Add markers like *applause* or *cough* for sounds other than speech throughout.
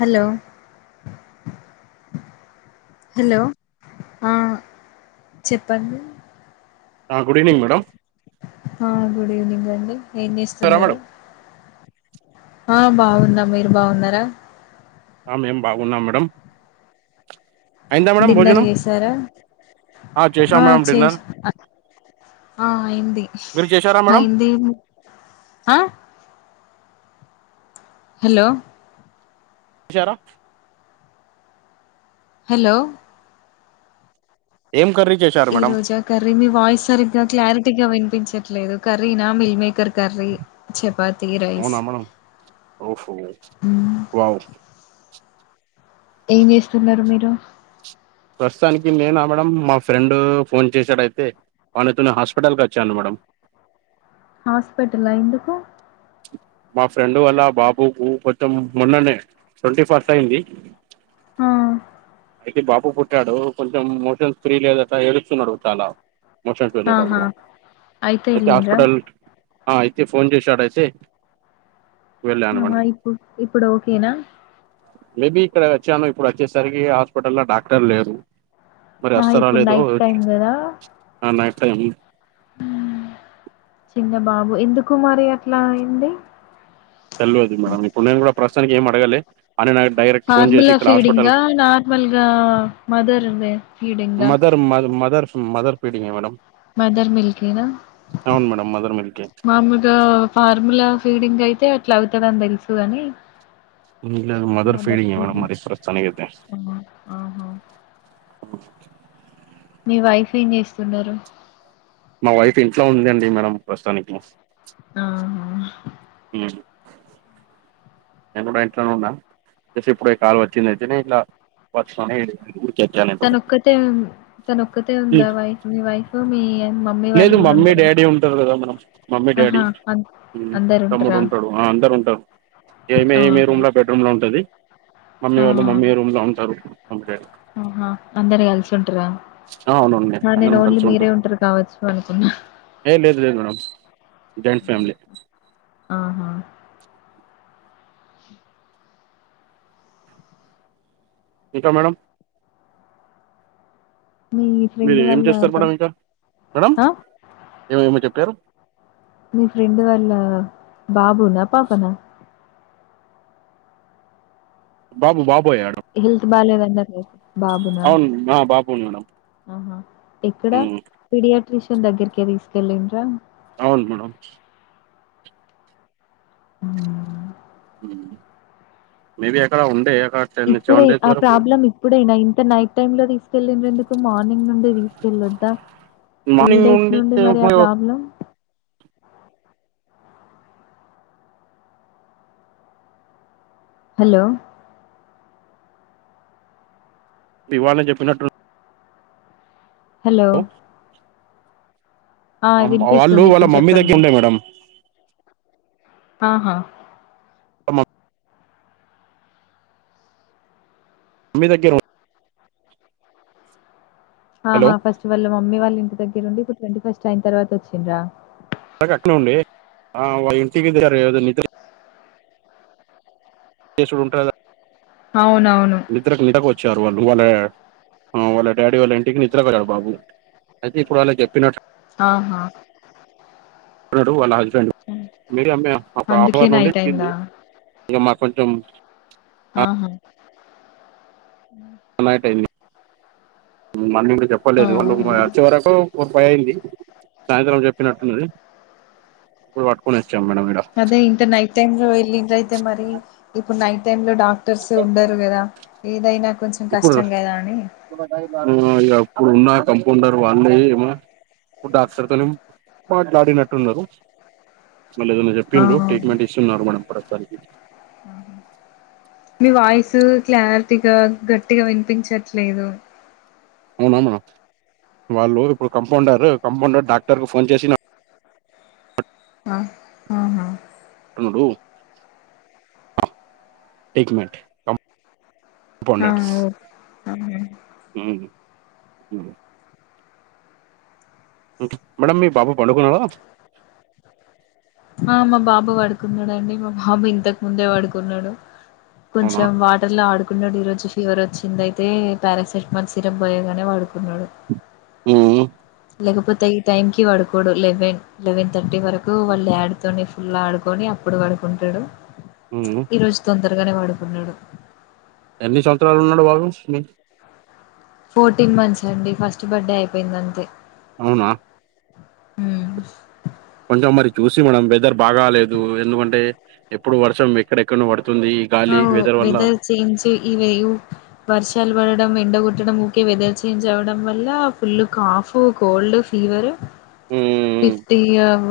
Hello hello ఆ చెప్పండి good evening madam ఆ గుడ్ ఈవెనింగ్ అండి ఏం చేస్తున్నారు ఆ బాగున్న మీరు బాగున్నారా ఆ మేం బాగున్నాం మేడం అయిందా మేడం డిన్నర్ భోజనం చేసారా ఆ చేశాం మేడం చేస డిన్నర్ ఆ అయింది మీరు చేశారా మేడం అయింది ఆహ్ హలో విచారా హలో ఏం కర్రీ చేశారు ఈ మేడం రోజా కర్రీ మీ వాయిస్ సరిగ్గా క్లార్ టిగా వినిపించట్లేదు కర్రీనా meal maker curry chapati rice అవునా మేడం ఓహో వావ్ ఏం చేస్తున్నారు మీరు రు ప్రస్తుతానికి నేనా మేడ మా ఫ్రెండ్ ఫోన్ చేశాడయితే వానతో హాస్పిటల్కి వచ్చాను మేడం హాస్పిటల్ ఎందుకు మా ఫ్రెండ్ వల్ల బాబుకు కొంచెం మొన్ననే ట్వంటీ ఫస్ట్ అయింది ఆ అయితే బాబు పుట్టాడు కొంచెం మోషన్స్ ఫ్రీ లేదట ఏడుస్తున్నాడు చాలా మోషన్స్ అయినట ఆహా అయితే హాస్పిటల్ ఆ ఫోన్ చేసి అడాసి ఆహా ఇప్పు ఇప్పుడు ఓకేనా మేబీ ఇక్కడ వచ్చాను ఇప్పుడు వచ్చేసరికి అఫ్ హాస్పిటల్లో డాక్టర్ లేరు మరి ఆ వస్తారో ఇప్పుడు నైట్ టైం కదా థైనిర్ మ్మ్ చిన్న బాబు ఎందుకు మరి అట్లా అయింది తెల్వదు మేడం ఇప్పుడు నేను కూడా ప్రస్తుతానికి ఏం అడ్ పెరగలే ఫార్ములా ఫీడింగ్ నార్మల్గా మదర్ ఉందా ఫీడింగా మదర్ *inaudible* మదర్ ఫీడింగే మేడం మదర్ మిల్క్నా అవును మేడం మదర్ మిల్కే మామూలుగా ఫార్ములా ఫీడింగ్ అయితే ఎట్లా అవుతుందని తెలుసుగాని ఇలే మదర్ ఫీడింగ్ మేడం మరి ప్రస్తుతానికైతే ఆ! ఆహా అ మీ వైఫ్ ఏం చేస్తున్నారు మా వైఫ్ ఇంట్లో ఉందండి మేడం ప్రస్తుతానికి ఆ నేను కూడా ఇంట్లోనే ఉన్నా ఇప్పుడ కాలు వచ్చిందియితేనే ఇలా వచ్చ తనొకతే తనొక్కతే ఉమ్, ఉందా వైఫ్ మి వైఫ్ రు మీ మమ్మీ వాళ్ళు లేదు కూడా మమ్మీ ఉంటారా డాడీ ఉంటారు కదా మనం మమ్మీ డాడీ ఆహా మ్మ్ అందరు తమ్ముడు ఉంటారా ఉంటాడు ఆ అందరు ఉంటారు ఎమె ఏమి ఆహా రూమ్ లో బెడ్రూమ్ లో ఉంటంది మమ్మీ ఆ! వాళ్ళు మమ్మీ రూమ్ లో ఉంటారు అంతే ఆహా! అందరు కలిసి ఉంటరా? అవునవును ఆ! నేను అందరం ఓన్లీ కలిసి మీరే ఉంటాం ఉంటరు కావచ్చు అనుకున్నా. ఏ లేదు లేదు మేడం జాయింట్ హ్మ్. ఫ్యామిలీ ఆహా ఇంకా మేడం మీ మీరు ఫ్రెండ్ ఏం వాళ్ళ చేస్తారు బా మేడం ఇంకా మేడంమ్ ఆ? ఏమేమో చెప్పారు మీ ఫ్రెండ్ వాళ్ళ బాబునా పాపనా బాబు బాబు హల్త్ బాలేదా *unintelligible* అవును బాబు ఉడం ఆహా ఇక్కడ పీడి ర్రిషన్ దగ్గకకి తీసుకళ్లింరా అవును మేడం మ్మ్ మేబి అక్కడ ఉండే అక్కడ టెన్ సెవెన్ ఇప్పుడే డేస్ ఆ వరకు ప్రాబ్లం ఇప్పుడైనా ఇ నైట్ టై లో తీ తీసుకెళ్ళన ఎందుకు మార్నింగ్ నుండి తీసుకెళ్ళొద్దా ఎనీ డేస్ నుండి మరి ఆ ప్రాబ్లం హలో ఇవాళనే చెప్పినట్టు హలో ఆ! వాళ్ళు వినిపిస్తుంది. వాళ్ళ ఇప్పుడు మమ్మీ దగ్గర చెప్పండి. ఉండే మేడం ఆహా *unintelligible* మామ్మి దగ్గిర హా హలో ఫస్ట్ వాళ్ళ మమ్మీ వాళ్ళ ఇం దగ్గరుండి ట్వంటీ ఫస్ట్ అయిన తర్వాత వచ్చిండ్రా కట్న ఉండి ఇంటికిని ఏ చూడు ఉంటారు అవునవును. నిదరక *unintelligible* వచ్చ వాళ్ళు వాళ్ళ వాళ్ళ డాడీ వాళ్ళ ఇంటికి నిద్ర కి పోయాడు బాబు అయితే ఇప్పుడు వాళ్ళ చెప్పినట్టు ఆహా *unintelligible* హ్మ్. మీ అమ్మ ఒక హాఫ్ అందుకే అవర్ నుండి నైట్ అయిందా? ఉంది ఇంక మా కొంచం ఆహా మార్నింగ్ చెప్పలేదు వాళ్ళు ఆహా! వచ్చి వరకు ముప్పై అయింది సాయంత్రం చెప్పినట్టున్నది ఇప్పుడు పట్టుకునే అదే ఇంత నైట్ టైమ్ లో వెళ్ళిన్దయితే మరి ఇప్పుడు నైట్ టైమ్‌లో డాక్టర్స్ ఉండరు కదా ఏదైనా కొంచెం ఇప్పుడు కష్టం గదా అని ఇక ఇప్పుడు ఉన్న కంపౌండర్ వాన్న ఏమో ఇప్పు డాక్టర్తోనే మాట్లాడినట్టు ఉన్నారు మళ్ళీ ఏదైనా ఆ! చెప్పిండ్రు ట్రీట్మెంట్ ఇస్తున్నారు మేడం ప్రస్తుతానికి మీ వాయిస్ క్లారిటీగా గట్టిగా వినిపించట్లేదు అవునా మేడం వాళ్ళు ఇప్పుడు కంపౌండర్ కంపౌండర్ డాక్టర్కి ఫోన్ చేసిిన ఆ ఆ ప్పుడు ఏక్ మినిట్ ఆహా ఓ అ మేడం మీ బాబు పండుకున్నాడా ఆ మా బాబు పడుకున్నాడండి మా బాబు ఇంతకు ముందే పడుకున్నాడు అవునా కొంచెం వాటర్ లో ఆడుకున్నాడు ఈరోజు ఫీవర్ వచ్చింది అయితే పారాసెటిమాల్ సిరప్ పోయేగానే వాడుకు ఊమ్ లేకపోతే ఈ టైం కి వడుకోడు లెవెన్ లెవెన్ థర్టీ వరకు వాళ్ళు యాడ్ తోని ఫుల్ ఆడుకొని అప్పుడు పడుకుంటాడు ఉమ్. ఈరోజు తొంద తొందరగానే వాడుకున్నాడు ఎన్ని సంవత్సరాలు ఉన్నాడు బాబు ఫోర్టీన్ మంత్స్ అండి ఫస్ట్ బర్త్డే అయిపోయింది అంతే అవునా ఉ కొంచెం మరి చూసి మనం వెదర్ బాగాాలేదు ఎందుకంటే ఎప్పుడు వర్షం ఎక్కడెక్కడ పడు అ వెదర్ చంజ్ ఇవ వర్షాలు వ ఎండ కుట్టడం ఊరికే వెదర్ చేంజ్ అవడం వల్ల ఫుల్ కాఫ్ కోల్డ్ ఫీవర్ ఉమ్. Fifty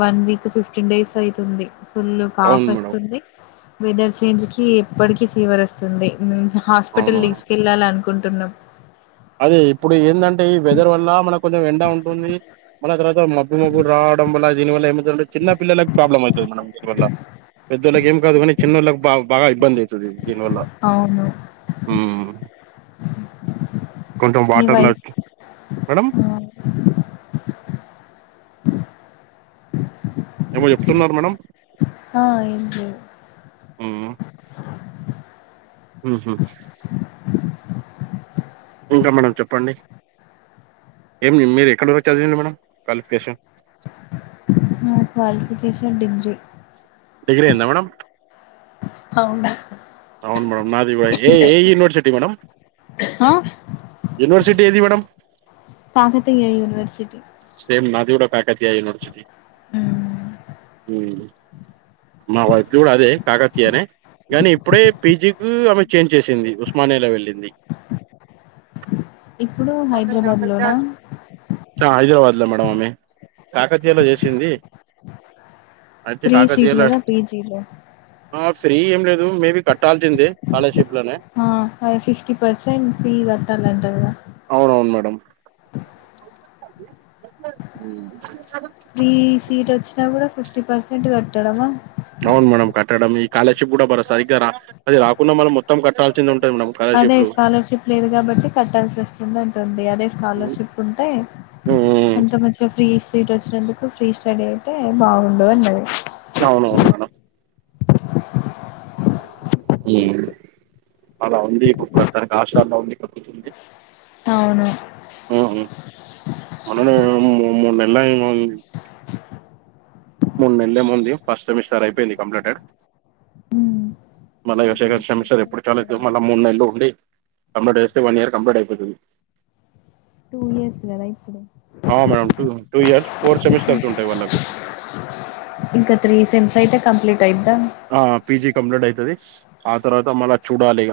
one week fifteen days అయితుంది ఫుల్ కాఫ్ అవును మేడం వస్తుంది వెదర్ చేంజ్ కి ఎప్పటికీ ఫీవర్ వస్తుంది అవును హాస్పిటల్ దీసుకెళ్లాలి అనుకుంటే తన్నాం అదే ఇప్పుడు ఎంద అంటే ఈ వెదర్ వల్ల మనం కొంచం ఎండ ఉంటుంది మల్ల తరువాత మబ్బు మబ్బులు రావడం వల్ల దీని వల్ల ఏం అయితుంది అంటే చిన్న పిల్లకి ప్రాబ్లం అవుతుంది దీని వల్ల పెద్దళ్ళకి ఏం కాదు కానీ చిన్న వాళ్ళకి బా బాగా ఇబ్బంది అవుతుంది దీని వల్ల అవును కొంచెం మీ వాటర్ల వైఫ్ మేడం ఆహ్, ఏమో చెప్తున్నారు మేడం ఆ ఎం లేదు ఉమ్ హ్ హ్ ఇంకా మేడం చెప్పండి ఏం మీరు ఎక్కడి వరకు చదివిర్రు మేడం క్వాలిఫికేషన్ నా క్వాలిఫికేషన్ డిగ్రీ డిగ్రీ అయిందా మేడమ్ అవును అవును మేడం నాది వయి ఏ ఏ యూనివర్సిటీ మేడం ఆ యూనివర్సిటీ ఏది మేడం? కాకతీయ యూనివర్సిటీ సేమ్ నాది కూడా కాకతీయ యూనివర్సిటీ హ్మ్. హు మా వైద్యుడు అదే కాకతీయనే కానీ ఇప్పుడే పీజి ఉ ఆమె చేంజ్ చేసింది. ఉస్మానియాలా వెళ్ళింది ఇప్పుడు హైదరాబాద్లోనా ఆ అయి ద మేడం ఆమె కాకతీయలో జేసింది ఫ్రీ సీట్ గదా పీజీలో ఆ ఫ్రీ ఏం లేదు మేబీ కట్టాల్సిందే స్కాలర్‌షిప్‌లోనే. ఆ అదే ఫిఫ్టీ పర్సెంట్ ఫీ కట్టాలంట గా అవును అవును మేడం ఫ్రీ సీట్ వచ్చినా కూడా ఫిఫ్ ఫ్టీ పర్సెంట్ కట్టాడమ అవును. మేడం కట్టడమే ఈ కాలేజ్షిప్ కూడా భర సరిగ్గా రా అది రాకున్న కూడా మనం మొత్తం కట్టాల్సిందే ఉం అదే స్కాలర్షిప్ లేదు. కాబట్టి కట్టాల్సి వస్తుంది. అంటుంది అదే స్కాలర్షిప్ ఉంటే హ్మ్ అంత మంచిగా ఫ్రీ సీ సీట్ వోచ్చినందుకు ఫ్రీ స్టడీ అయితే బాగుండదు అన్నది అవునవును మేడం అలా ఉంది. ఇప్పుడు తన హాస్టళ్ల ఉంది కక్కుతుంది అవును హ్ మొన్ననే మో మూడు నెలలయి మూడు నెలలే ముంది ఫస్ట్ సెమిస్టార్ అయిపోయింది. కంప్లీటెడ్ మల్లా ఇక ఇంకా త్రీ సెకండ్ సెమిస్టర్ ఏ ఇప్పుడు సెమిస్టర్స్ చాల దు ఉన్నాయా మళ్ళా మూడు నెలలు ఉండి. కంప్లీట్ చేస్తే వన్ ఇయర్ కంప్లీట్ అయిపోతది. టూ ఇయర్స్ కదా ఇప్పుడు ఆ madam two two years four semesters ఉంటాయి. వాళ్ళకు ఇంకా త్రీ సెమ్స్ అయితే కంప్లీట్ అయిద్ద ఆ పీజీ కంప్లీట్ అయితది. ఆ తర్వాత మళ్ళ చూడాలి. ఇగ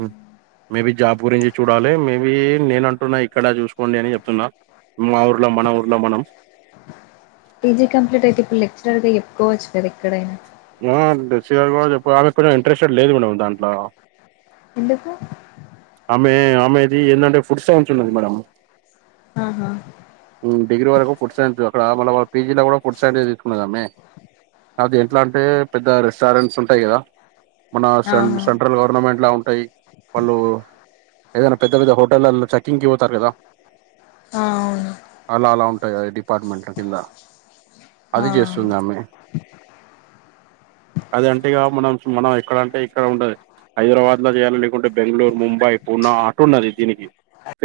హ్మ్ మేబి జాబ్ గురించి చూడాలే, మేబీ నేనంటున్నా ఇక్కడ చూసుకోండి. అని చెప్తున్నా మా ఊర్లో మన ఊర్లో మనం పీజీ కంప్లీట్ అయితే ఇప్పుడు లెక్చరర్గా చెప్పుకోవచ్చ్. సరె ఎక్కడైనా చికెన్ కూడా ఎక్కువ వాళ్ళకూడా ఇంట్రెస్టెట్ లేదు. మేడం దాంట్లో ఎందుకు ఆమ్మే అమ్మేది ఏందంటే ఫుడ్ సైన్స్ ఉన్నది. మేడం ఆహా హ్మ్ డిగ్రీ వరకు ఫుడ్ సైన్స్ అక్కడ మళ్ళ వాడ్ పీజీలో కూడా ఫుడ్ సైన్స్ ఏ తీసుకున్నాడు. గామ్మే అది ఎట్లా అంటే పెద్ద రెస్టారెంట్స్ ఉంటాయి. కదా మనా ఆహా సెంట్రల్ గవర్నమెంట్ లా ఉంటాయి. వాళ్ళు ఏదైనా పెద్ద పెద్ద హోటల్లలో చెక్కింగ్కి పోతారు. కదా ఆ అవును అలా అలా ఉంటాయి. గా డిపార్ట్మెంట్ల కింద అది ఆ చేస్తుంది. ఆమ్మే అది అంటే ఇగా మనంకు మన ఎక్కడంటే ఇక్కడ ఉండది. హైదరాబాద్ లో చేయాల లేకుంటే బెంగళూరు, ముంబై, పూనా అట్టు ఉన్నది. దీనికి ఫే